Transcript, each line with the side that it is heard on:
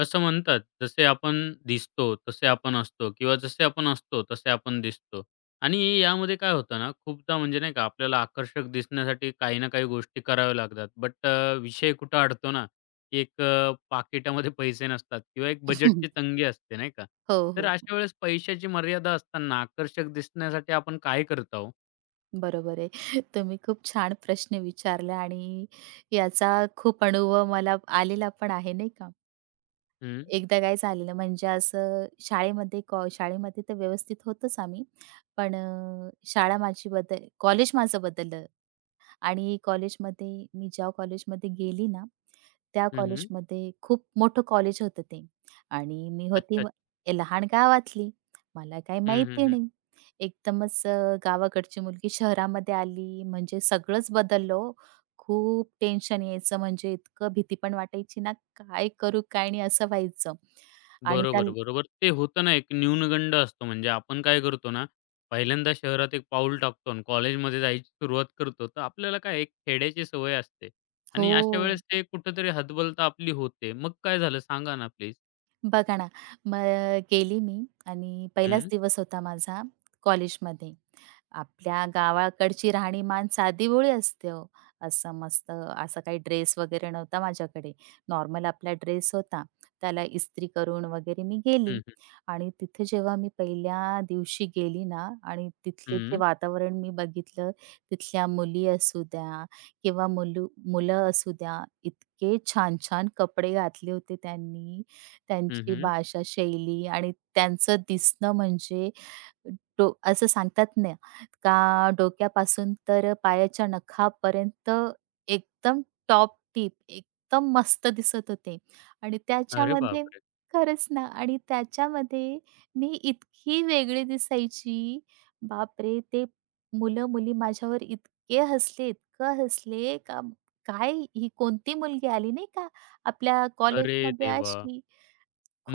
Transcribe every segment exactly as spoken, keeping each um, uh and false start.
left: असं म्हणतात, जसे आपण दिसतो, तसे आपण असतो किंवा जसे आपण असतो, तसे आपण दिसतो. आणि यामध्ये काय होतं ना, खूपदा म्हणजे नाही का आपल्याला आकर्षक दिसण्यासाठी काही ना काही गोष्टी कराव्या लागतात. बट अ, विषय कुठं अडतो ना, की एक अ, पाकिटामध्ये पैसे नसतात किंवा एक बजेटची तंगी असते, नाही का?
right: हो,
left: तर
right: हो.
left: अशा वेळेस पैशाची मर्यादा असताना आकर्षक दिसण्यासाठी आपण काय करता हो?
right: बरोबर आहे. तुम्ही खूप छान प्रश्न विचारला आणि याचा खूप अनुभव मला आलेला पण आहे, नाही का.
left: हं.
right: एकदा काय झालेलं म्हणजे असं शाळेमध्ये कॉ शाळेमध्ये तर व्यवस्थित होतोच आम्ही. पण अ, शाळा माझी बदल कॉलेज माझं बदललं. आणि कॉलेजमध्ये मी ज्या कॉलेजमध्ये गेली ना, त्या
left: हं, हं.
right: कॉलेजमध्ये खूप मोठं कॉलेज होतं ते आणि मी होती
left: अच्छा,
right: मग
left: अच्छा.
right: लहान गावातली. मला काही
left: हं, हं,
right: माहिती
left: हं.
right: नाही. एकदमच अ, गावाकडची मुलगी शहरामध्ये आली म्हणजे सगळंच बदललं हो. खूप टेन्शन यायचं म्हणजे इतकं भीती पण वाटायची ना, काय करू काय नाही असं व्हायचं. आणि त्या
left: बरोबर, बरोबर. ते होतं ना, एक न्यूनगंड असतो. म्हणजे आपण काय करतो ना, पहिल्यांदा शहरात एक पाऊल टाकतो आणि कॉलेजमध्ये जायची सुरुवात करतो, तर आपल्याला काय एक खेड्याची सवय असते आणि
right: हो.
left: अशा वेळेस ते कुठेतरी हतबलता आपली होते. मग काय झालं सांगा ना प्लीज?
right: बघा ना, मग गेली मी आणि पहिलाच
left: हं,
right: दिवस होता माझा कॉलेजमध्ये. आपल्या गावाकडची राहणीमान साधीभोळी असते हो. असं मस्त असा काही ड्रेस वगैरे नव्हता माझ्याकडे. नॉर्मल आपला ड्रेस होता. त्याला इस्त्री करून वगैरे मी
left: हं,
right: गेली
left: हं,
right: आणि तिथे जेव्हा मी पहिल्या दिवशी गेली ना आणि तिथले जे
left: हं,
right: वातावरण मी बघितलं, तिथल्या मुली असू द्या किंवा मुलू मुलं असू द्या, इतके छान-छान कपडे घातले होते त्यांनी. त्यांची
left: हं,
right: भाषा शैली आणि त्यांचं दिसणं म्हणजे डो असं सांगतात ना का डोक्यापासून तर पायाच्या नखापर्यंत एकदम टॉप टीप, एकदम मस्त दिसत होते आणि
left: अरे
right: त्याच्यामध्ये
left: बापरे!
right: खरंच ना आणि त्याच्यामध्ये मी इतकी वेगळी दिसायची. बापरे! ते मुलं-मुली माझ्यावर इतके हसले, इतकं हसले का काय ही कोणती मुलगी आली नाही का आपल्या
left: अरे
right: कॉलेजमध्ये
left: देवा!
right: अशी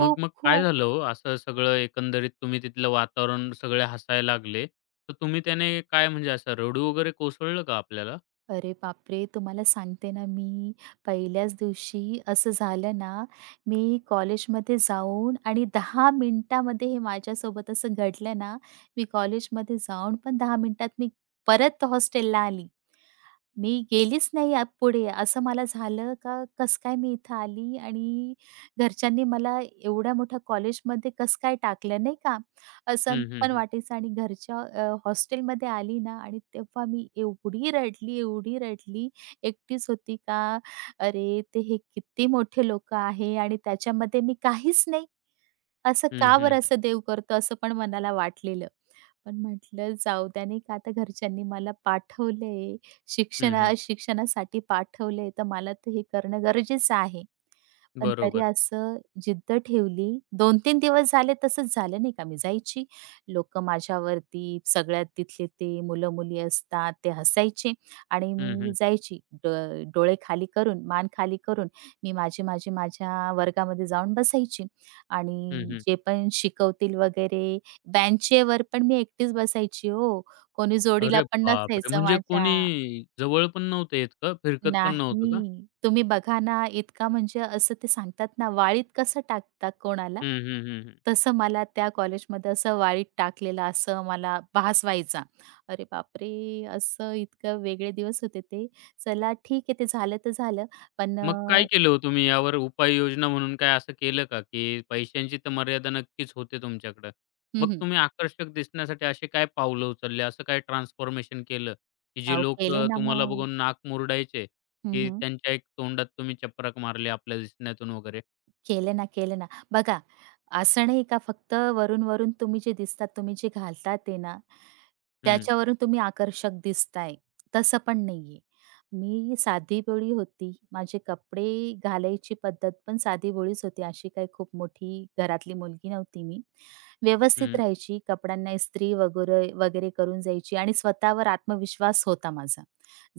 left: मग मग काय झालं हो? असं सगळं एकंदरीत तुम्ही तिथलं वातावरण सगळे हसायला लागले, तर तुम्ही त्याने काय म्हणजे असं रडू वगैरे कोसळलं का आपल्याला?
right: अरे बापरे! तुम्हाला सांगते ना मी, पहिल्याच दिवशी असं झालं ना, मी कॉलेजमध्ये जाऊन आणि दहा मिनिटामध्ये हे माझ्यासोबत असं घडलं ना, मी कॉलेजमध्ये जाऊन पण दहा मिनिटात मी परत हॉस्टेलला आली. मी गेलीच नाही आ पुढे. असं मला झालं का कसं काय मी इथं आली आणि घरच्यांनी मला एवढ्या मोठ्या कॉलेजमध्ये कसं काय टाकलं, नाही का? असं
left: हं, हं,
right: पण
left: हं.
right: वाटायचं आणि घरच्या अ, हॉस्टेलमध्ये आली ना आणि तेव्हा मी एवढी रडली, एवढी रडली. एकटीच होती का, "अरे, ते हे किती मोठे लोकं आहे आणि त्याच्यामध्ये मी काहीच नाही. असं
left: हं,
right: का
left: हं,
right: बरं
left: हं.
right: असं देव करतो?" असं पण मनाला वाटलेलं. पण म्हटलं जाऊ द्या नाही का आता घरच्यांनी मला पाठवलंय, शिक्षणा
left: हं,
right: शिक्षणासाठी पाठवलंय तर मला तर हे करणं गरजेचं आहे. पण तरी
left: बरोबर.
right: असं जिद्द ठेवली. दोन तीन दिवस झाले तसंच झालं नाही का. मी जायची, लोकं माझ्यावरती सगळ्यात तिथले ते मुलं-मुली असतात ते हसायचे आणि
left: हं,
right: मी
left: हं.
right: जायची. ड डोळे खाली करून, मान खाली करून मी माझी, माझी माझ्या वर्गामध्ये जाऊन बसायची
left: हं,
right: आणि
left: हं.
right: जे पण शिकवतील वगैरे बेंचेवर पण मी एकटीच बसायची हो. कोणी जोडीला
left: अरे
right: पण
left: बापरे!
right: नसायचं
left: म्हणजे
right: माझ्या.
left: कोणी जवळ पण नव्हतं येत का? फिरकत पण नव्हतं का?
right: नाही. तुम्ही बघा ना, इतका म्हणजे असं ते सांगतात ना, वाळीत कसं टाकतात कोणाला,
left: हं, हं, हं, हं.
right: तसं मला त्या कॉलेजमध्ये असं वाळीत टाकलेलं असं मला भास व्हायचा. अरे बापरे! असं इतकं वेगळे दिवस होते ते. चला ठीक आहे ते झालं तर झालं. पण अ,
left: मग काय केलं हो तुम्ही? यावर उपाययोजना म्हणून काय असं केलं का? की पैशांची तर मर्यादा नक्कीच होते तुमच्याकडं.
right: हं,
left: मग
right: हं.
left: तुम्ही आकर्षक दिसण्यासाठी असे काय पावलं उचलले? असं काय ट्रान्सफॉर्मेशन केलं, की जे
right: अहो केले
left: लोकं
right: ना
left: तुम्हाला
right: मग.
left: बघून नाक मुरडायचे, की
right: हं,
left: त्यांच्या एक तोंडात तुम्ही चपराक मारली आपल्या दिसण्यातून वगैरे?
right: केले ना, केले ना. बघा, असं नाही का फक्त वरून-वरून तुम्ही जे दिसतात, तुम्ही जे घालता ते ना,
left: हं,
right: त्याच्यावरून तुम्ही आकर्षक दिसताय, तसं पण नाहीये. मी साधीभोळी होती. माझे कपडे घालायची पद्धत पण साधीभोळीच होती. अशी काही खूप मोठी घरातली मुलगी नव्हती मी. व्यवस्थित
left: हं.
right: राहायची, कपड्यांना इस्त्री वगैरे वगैरे करून जायची आणि स्वतःवर आत्मविश्वास होता माझा.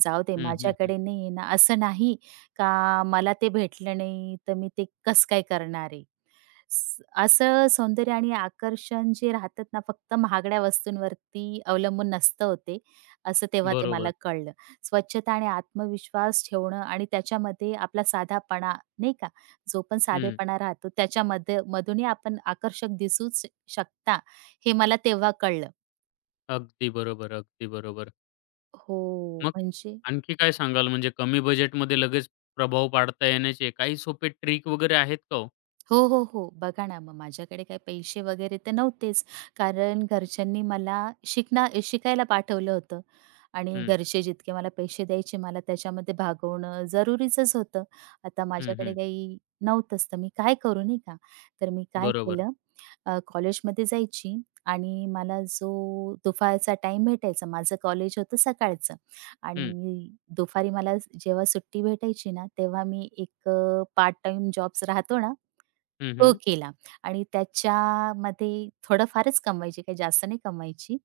right: जाऊ दे
left: हं, हं, हं.
right: माझ्याकडे नाही आहे ना, असं नाही का मला ते भेटलं नाही, तर मी ते कसं काय करणार आहे? स असं सौंदर्य आणि आकर्षण जे राहतात ना, फक्त महागड्या वस्तूंवरती अवलंबून नसतं हो ते, असं तेव्हा ते मला
left: बरोबर.
right: कळलं. स्वच्छता आणि आत्मविश्वास ठेवणं आणि त्याच्यामध्ये आपला साधापणा नाही का, जो पण
left: हं.
right: साधेपणा राहतो त्याच्यामध्ये मधूनही आपण आकर्षक दिसूच शकता, हे मला तेव्हा कळलं.
left: अगदी बरोबर, अगदी बरोबर.
right: हो,
left: मग
right: म्हणजे
left: आणखी काय सांगाल म्हणजे कमी बजेटमध्ये लगेच प्रभाव पाडता येण्याचे काही सोपे ट्रिक वगैरे आहेत का हो?
right: हो, हो, हो. बघा ना, मग माझ्याकडे काही पैसे वगैरे तर नव्हतेच, कारण घरच्यांनी मला शिकना शिकायला पाठवलं होतं आणि
left: हं,
right: घरचे जितके मला पैसे द्यायचे, मला त्याच्यामध्ये भागवणं जरुरीचंच होतं. आता
left: हं,
right: माझ्याकडे
left: हं.
right: काही नव्हतंच, तर मी काय करू, नाही का? तर मी काय
left: बरोबर.
right: केलं, अ, कॉलेजमध्ये जायची आणि मला जो दुपारचा टाईम भेटायचा, माझं कॉलेज होतं सकाळचं
left: हं,
right: आणि दुपारी मला जेव्हा सुट्टी भेटायची ना, तेव्हा मी एक पार्ट टाईम जॉब्स राहतो ना,
left: हं,
right: तो
left: हं,
right: केला आणि त्याच्यामध्ये थोडंफारच कमवायची, काही जास्त नाही कमवायची.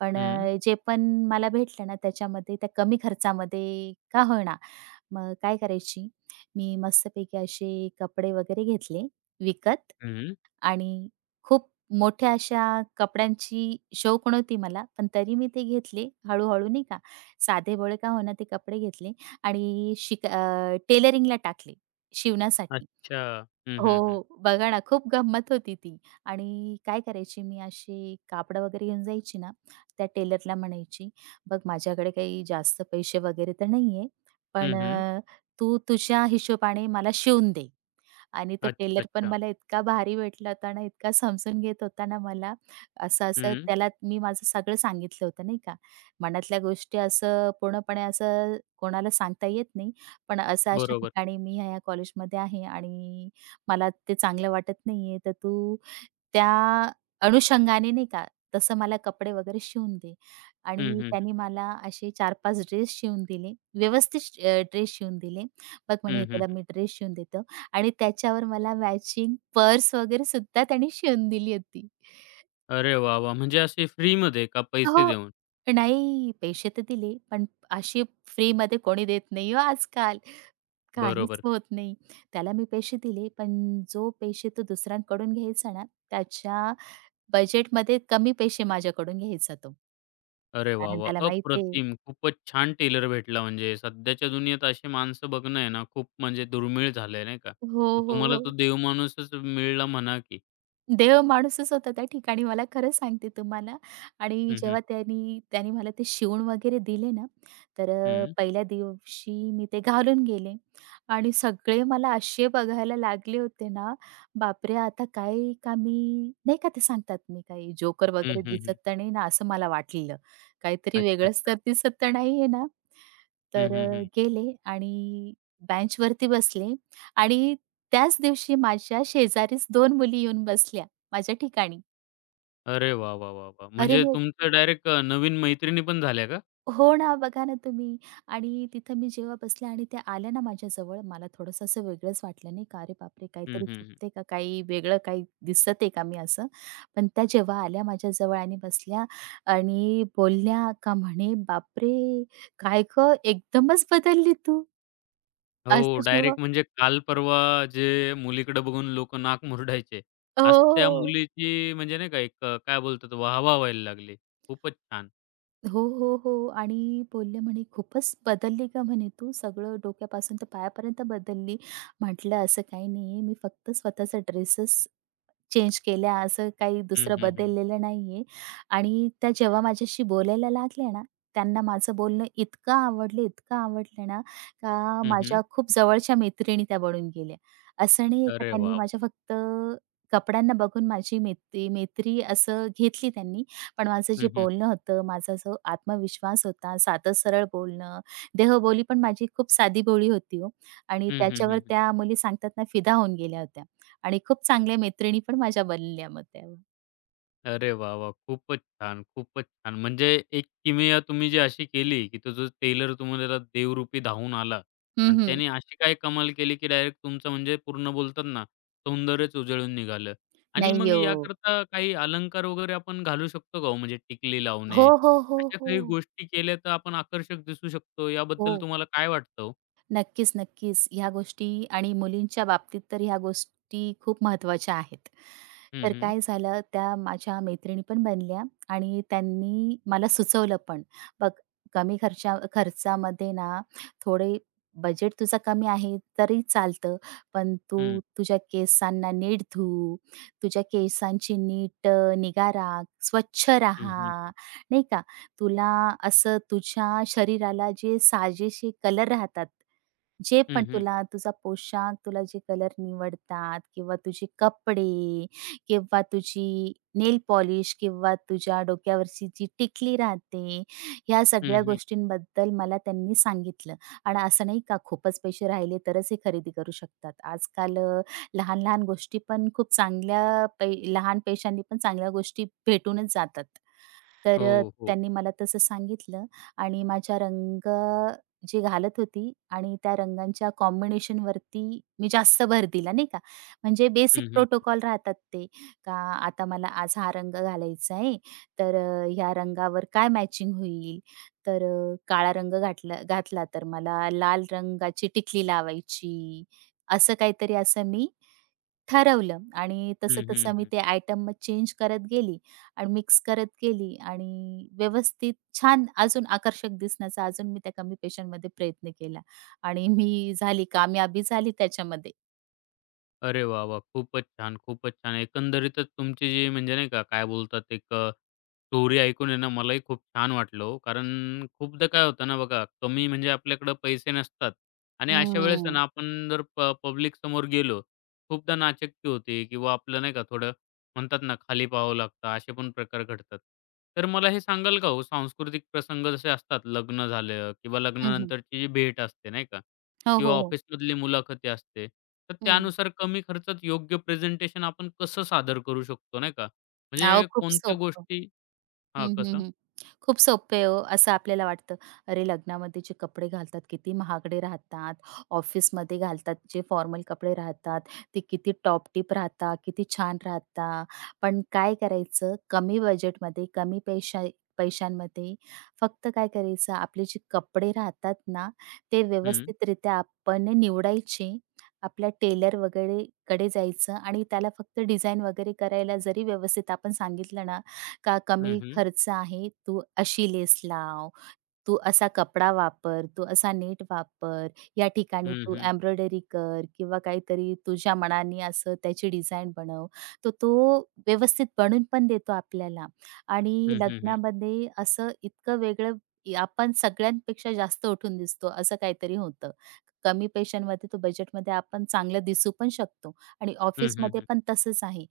right: पण
left: हं,
right: अ, जे पण मला भेटलं ना, त्याच्यामध्ये त्या कमी खर्चामध्ये का होईना, मग काय करायची, मी मस्तपैकी असे कपडे वगैरे घेतले विकत
left: हं.
right: आणि खूप मोठ्या अशा कपड्यांची शौक नव्हती मला, पण तरी मी ते घेतले हळू नाही का, साधेभोळे का होईना ते कपडे घेतले आणि शिक अ, टेलरिंगला टाकले शिवण्यासाठी.
left: अच्छा. हं, हं, हं.
right: हो, बघा ना, खूप गंमत होती ती. आणि काय करायची मी अशी कापडं वगैरे घेऊन जायची ना, त्या टेलरला म्हणायची, "बघ माझ्याकडे काही जास्त पैसे वगैरे तर नाहीये,
left: हं,
right: पण
left: हं.
right: अ, तू तुझ्या हिशोबाने मला शिवून दे." आणि तो
left: अच्छा,
right: टेलर पण
left: अच्छा.
right: मला इतका भारी भेटला होता ना, इतका समजून घेत होता ना मला. असं-असं
left: हं.
right: त्याला मी माझं सगळं सांगितलं होतं नाही का. मनातल्या गोष्टी असं पूर्णपणे असं कोणाला सांगता येत नाही. पण असं अशा
left: बरोबर.
right: ठिकाणी मी ह्या-ह्या कॉलेजमध्ये आहे आणि मला ते चांगलं वाटत नाहीये, तर तू त्या अनुषंगाने नाही का, तसं मला कपडे वगैरे शिवून दे.
left: हं,
right: आणि
left: हं, हं.
right: त्याने मला असे चार पाच ड्रेस शिवून दिले. व्यवस्थित ड्रेस शिवून दिले. बघ म्हणे,
left: हं,
right: हे
left: हं,
right: "तुला मी ड्रेस शिवून देतो." आणि त्याच्यावर मला मॅचिंग पर्स वगैरे सुद्धा त्याने शिवून दिली होती.
left: अरे वाह, वाह! म्हणजे असे फ्रीमध्ये का पैसे
right: हो.
left: देऊन?
right: नाही पैसे तर दिले, पण अशी फ्रीमध्ये कोणी देत नाही हो आजकाल. काहीच
left: बरोबर.
right: होत नाही. त्याला मी पैसे दिले, पण जो पैसे तो दुसऱ्यांकडून घ्यायचा ना, त्याच्या बजेटमध्ये कमी पैसे माझ्याकडून घ्यायचा तो.
left: अरे वाह,
right: कारण
left: वाह!
right: त्याला माहिती आहे
left: अप्रतिम. खूपच छान टेलर भेटला म्हणजे. सध्याच्या दुनियेत अशी माणसं बघणं आहे ना खूप म्हणजे दुर्मिळ झालंय नाही का?
right: हो,
left: तर
right: हो,
left: तुम्हाला तो
right: हो.
left: देवमाणूसच मिळला म्हणा की.
right: देव माणूसच होता त्या ठिकाणी मला खरं सांगते तुम्हाला आणि
left: हं, हं.
right: जेव्हा त्यांनी त्याने मला ते शिवून वगैरे दिले ना, तर अ,
left: हं.
right: पहिल्या दिवशी मी ते घालून गेले आणि सगळे मला असे बघायला लागले होते ना, बापरे! आता काय का मी नाही का ते सांगतात मी काही जोकर
left: हं,
right: वगैरे
left: हं,
right: दिसत
left: हं.
right: तर नाही ना, असं मला वाटलेलं. काहीतरी
left: अच्छा,
right: वेगळंच
left: अच्छा.
right: तर दिसत तर नाहीये ना.
left: हं,
right: तर
left: हं,
right: अ,
left: हं.
right: गेले आणि बेंचवरती बसले आणि त्याच दिवशी माझ्या शेजारीच दोन मुली येऊन बसल्या माझ्या ठिकाणी.
left: अरे वाह, वाह, वाह, वाह!
right: अरे
left: म्हणजे
right: मग
left: तुमचं डायरेक्ट अ, नवीन मैत्रिणी पण झाल्या का?
right: हो ना, बघा ना तुम्ही. आणि तिथं मी जेव्हा बसले आणि त्या आल्या ना माझ्याजवळ, मला थोडंसं असं वेगळंच वाटलं नाही का, "अरे बापरे!
left: हं,
right: काहीतरी
left: हं, हं.
right: चुकतंय का? काही वेगळं काही दिसत आहे का मी असं?" पण त्या जेव्हा आल्या माझ्याजवळ आणि बसल्या आणि बोलल्या का म्हणे, "बापरे! काय गं, एकदमच बदलली तू."
left: हो,
right: असं जेव्हा
left: डायरेक्ट म्हणजे काल परवा जे मुलीकडे बघून लोकं नाक मुरडायचे, आज त्या
right: हो.
left: मुलीची म्हणजे नाही का एक अ, काय बोलतात वाह-वाह व्हायला लागली. खूपच छान.
right: हो, हो, हो. आणि बोलले म्हणे, "खूपच बदलली का म्हणे, "तू सगळं डोक्यापासून तर पायापर्यंत बदलली." म्हटलं, "असं काही नाहीये. मी फक्त स्वतःचा ड्रेसच चेंज केल्या, असं काही
left: हं,
right: दुसरं
left: हं, हं.
right: बदललेलं नाहीये. आणि त्या जेव्हा माझ्याशी बोलायला लागल्या ना, त्यांना माझं बोलणं इतकं आवडलं, इतकं आवडलं ना, का
left: हं, हं.
right: माझ्या खूप जवळच्या मैत्रिणी त्या बनून गेल्या. असं नाहीये का
left: अरे
right: त्यांनी
left: वाह!
right: माझ्या फक्त कपड्यांना बघून माझी मैत्री मैत्री असं घेतली त्यांनी. पण माझं जे
left: हं, हं.
right: बोलणं होतं, माझा जो आत्मविश्वास होता, साधं सरळ बोलणं, देहबोली पण माझी खूप साधीभोळी होती हो. आणि
left: हं, हं,
right: त्याच्यावर
left: हं.
right: त्या मुली सांगतात ना, फिदा होऊन गेल्या होत्या. आणि खूप चांगल्या मैत्रिणी पण माझ्या बनल्या मग तेव्हा.
left: अरे वाह, वाह! खूपच छान, खूपच छान. म्हणजे एक किमया तुम्ही जी अशी केली, की तो जो टेलर तुम्हाला देवरूपी धावून आला आणि
right: हं, हं.
left: त्याने अशी काय कमाल केली, की डायरेक्ट तुमचं म्हणजे पूर्ण बोलतात ना, सौंदर्यच उजळून निघालं. आणि
right: नाही
left: मग
right: हो.
left: याकरता काही अलंकार वगैरे आपण घालू शकतो का हो? म्हणजे टिकली लावणे,
right: हो, हो, हो,
left: अशा
right: हो.
left: काही गोष्टी केल्या तर आपण आकर्षक दिसू शकतो.
right: हो.
left: याबद्दल तुम्हाला काय वाटतं हो?
right: नक्कीच, नक्कीच. ह्या गोष्टी आणि मुलींच्या बाबतीत तर ह्या गोष्टी खूप महत्त्वाच्या आहेत.
left: हं,
right: तर
left: हं.
right: काय झालं त्या माझ्या मैत्रिणी पण बनल्या आणि त्यांनी मला सुचवलं पण, "बघ कमी खर्चा खर्चामध्ये ना थोडे बजेट तुझा कमी आहे तरी चालतं, पण
left: हं,
right: तू तुझ्या केसांना नीट धू, तुझ्या केसांची नीट अ, निगा राख, स्वच्छ
left: हं, हं,
right: राहा,
left: हं.
right: नाही का? तुला असं तुझ्या शरीराला जे साजेसे कलर राहतात" जे
left: हं,
right: पण
left: हं.
right: तुला तुझा पोशाख, तुला जे कलर निवडतात किंवा तुझे कपडे किंवा तुझी नेल पॉलिश किंवा तुझ्या डोक्यावरची जी टिकली राहते, ह्या सगळ्या
left: हं,
right: गोष्टींबद्दल मला त्यांनी सांगितलं. आणि असं नाही का खूपच पैसे राहिले तरच हे खरेदी करू शकतात. आजकाल अ, लहान-लहान गोष्टी पण खूप चांगल्या पै लहान पैशांनी पण चांगल्या गोष्टी भेटूनच जातात. तर अ,
left: हो, हो.
right: त्यांनी मला तसं सांगितलं आणि माझ्या रंग जी घालत होती आणि त्या रंगांच्या कॉम्बिनेशन वरती, मी जास्त भर दिला, नाही का. म्हणजे बेसिक
left: हं, हं.
right: प्रोटोकॉल राहतात ते, का आता मला आज हा रंग घालायचा आहे, तर अ, ह्या रंगावर काय मॅचिंग होईल? तर अ, काळा रंग घातला घातला तर मला लाल रंगाची टिकली लावायची. असं काहीतरी असं मी ठरवलं आणि
left: हं, हं,
right: तसं-तसं मी
left: हं.
right: ते आयटम मग चेंज करत गेली आणि मिक्स करत गेली आणि व्यवस्थित छान अजून आकर्षक दिसण्याचा अजून मी त्या कमी पैशांमध्ये प्रयत्न केला आणि मी झाली कामयाबी झाली त्याच्यामध्ये.
left: अरे वाह, वाह! खूपच छान, खूपच छान. एकंदरीतच तुमची जी म्हणजे नाही का, काय बोलतात एक अ, स्टोरी ऐकून आहे ना, मलाही खूप छान वाटलं हो. कारण खूपदा काय होतं ना बघा, कमी म्हणजे आपल्याकडं पैसे नसतात आणि अशा वेळेस आहे
right: हम्म.
left: ना, आपण जर पब्लिक समोर गेलो, खूपदा नाचक्की होते किंवा आपलं नाही का थोडं म्हणतात ना, खाली पाहावं लागतं, असे पण प्रकार घडतात. तर मला हे सांगाल का हो, सांस्कृतिक प्रसंग जसे असतात, लग्न झालं किंवा
right: हं, हं.
left: लग्नानंतरची जी भेट असते नाही का,
right: हो,
left: किंवा
right: हो, हो.
left: ऑफिसमधली मुलाखती असते. तर
right: हं.
left: त्यानुसार कमी खर्चात योग्य प्रेझेंटेशन आपण कसं सादर करू शकतो, नाही का?
right: अहो,
left: म्हणजे
right: खूप
left: कोणत्या
right: सोपं.
left: गोष्टी हां,
right: हं, हं,
left: कसं?
right: हं. खूप सोपे आहे हो, असं आपल्याला वाटतं. अरे, लग्नामध्ये जे कपडे घालतात किती महागडे राहतात. ऑफिसमध्ये घालतात जे फॉर्मल कपडे राहतात, ते किती टॉप टिप राहतात, किती छान राहतात. पण काय करायचं, कमी बजेटमध्ये, कमी पैशा पैशांमध्ये फक्त काय करायचं, आपले जे कपडे राहतात ना, ते
left: हं,
right: व्यवस्थितरित्या आपण निवडायचे. आपल्या टेलर वगैरे कडे जायचं आणि त्याला फक्त डिझाइन वगैरे करायला जरी व्यवस्थित आपण सांगितलं ना, का
left: हं,
right: कमी
left: हं.
right: खर्च आहे, तू अशी लेस लाव, तू असा कपडा वापर, तू असा नेट वापर, या ठिकाणी
left: हं,
right: तू
left: हं.
right: एम्ब्रॉयडरी कर किंवा काहीतरी तुझ्या मनाने असं त्याची डिझाइन बनव. तर तो व्यवस्थित बनवून पण देतो आपल्याला आणि
left: हं, हं, हं.
right: लग्नामध्ये असं इतकं वेगळं इ- आपण सगळ्यांपेक्षा जास्त उठून दिसतो असं काहीतरी होतं. कमी पैशांमध्ये तो बजेटमध्ये आपण चांगलं दिसू पण शकतो आणि
left: हं, हं,
right: ऑफिसमध्ये
left: हं.
right: पण तसंच आहे.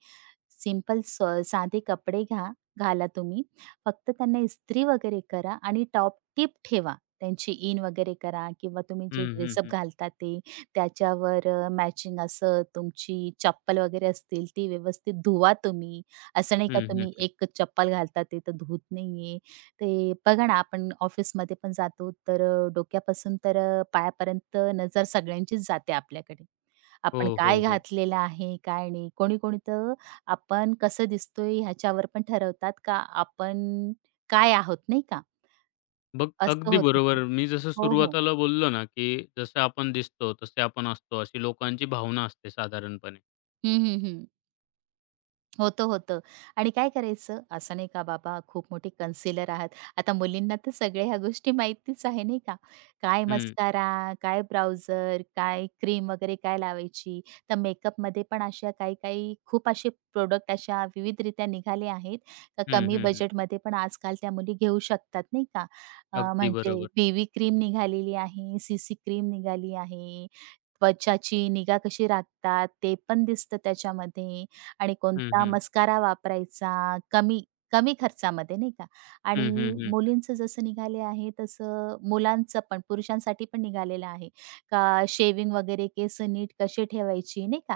right: सिंपल स साधे कपडे घ्या घाला तुम्ही. फक्त त्यांना इस्त्री वगैरे करा आणि टॉप टिप ठेवा. त्यांची इन वगैरे करा किंवा तुम्ही जे
left: हं, हं,
right: ड्रेसअप
left: हं.
right: घालता ते त्याच्यावर अ, मॅचिंग असं तुमची चप्पल वगैरे असतील ती व्यवस्थित धुवा तुम्ही. असं नाही का तुम्ही एक चप्पल घालता ते तर धुत नाहीये. ते बघा ना आपण ऑफिसमध्ये पण जातो तर अ, डोक्यापासून तर अ, पायापर्यंत नजर सगळ्यांचीच जाते आपल्याकडे. आपण
left: हो,
right: काय
left: हो, हो.
right: घातलेलं आहे, काय नाही. कोणी-कोणी तर आपण कसं दिसतोय ह्याच्यावर पण ठरवतात का आपण काय आहोत, नाही का?
left: बघ
right: असं
left: अगदी
right: होतं ते.
left: बरोबर. मी जसं
right: हो, हो.
left: सुरुवातीला बोललो ना, की जसं आपण दिसतो, तसे आपण असतो, अशी लोकांची भावना असते साधारणपणे.
right: हं, हं, हं. होतं, होतं. आणि काय करायचं? असं नाही का बाबा खूप मोठे कन्सिलर आहात. आता मुलींना तर सगळ्या ह्या गोष्टी माहितीच आहे नाही का? काय
left: हं.
right: मस्कारा, काय ब्राउझर, काय क्रीम वगैरे काय लावायची. तर मेकअपमध्ये पण अशा काही-काही खूप असे प्रोडक्ट अशा विविधरित्या निघाले आहेत. तर
left: हं,
right: कमी
left: हं, हं.
right: बजेटमध्ये पण आजकाल त्या मुली घेऊ शकतात नाही का? अ,
left: अगदी
right: म्हणजे
left: बरोबर.
right: बी क्रीम निघालेली आहे, सी-सी क्रीम निघाली आहे. त्वचाची निगा कशी राखतात ते पण दिसतं त्याच्यामध्ये आणि
left: हं,
right: कोणता
left: हं.
right: मस्कारा वापरायचा कमी कमी खर्चामध्ये नाही का आणि
left: हं, हं, हं.
right: मुलींचं जसं निघाले आहे तसं मुलांचं पण पुरुषांसाठी पण निघालेलं आहे का शेविंग वगैरे केस नीट कसे ठेवायची नाही का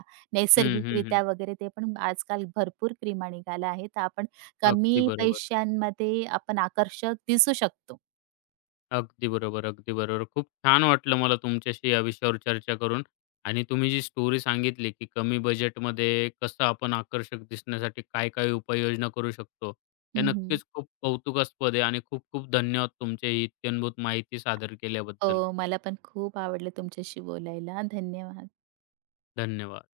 left: हं, हं, हं.
right: नैसर्गिकरित्या वगैरे ते पण आजकाल भरपूर क्रीमा निघाल्या आहेत तर आपण
left: अगदी
right: कमी
left: बरोबर.
right: पैशांमध्ये आपण आकर्षक दिसू शकतो.
left: अगदी बरोबर, अगदी बरोबर. खूप छान वाटलं मला तुमच्याशी या विषयावर चर्चा करून आणि तुम्ही जी स्टोरी सांगितली, की कमी बजेटमध्ये कसं आपण आकर्षक दिसण्यासाठी काय-काय उपाययोजना करू शकतो. हे
right: हं, हं.
left: नक्कीच खूप कौतुकास्पद आहे आणि खूप-खूप धन्यवाद तुमचे ही इत्यंभूत माहिती सादर केल्याबद्दल.
right: हो, मला पण खूप आवडलं तुमच्याशी बोलायला. धन्यवाद.
left: धन्यवाद.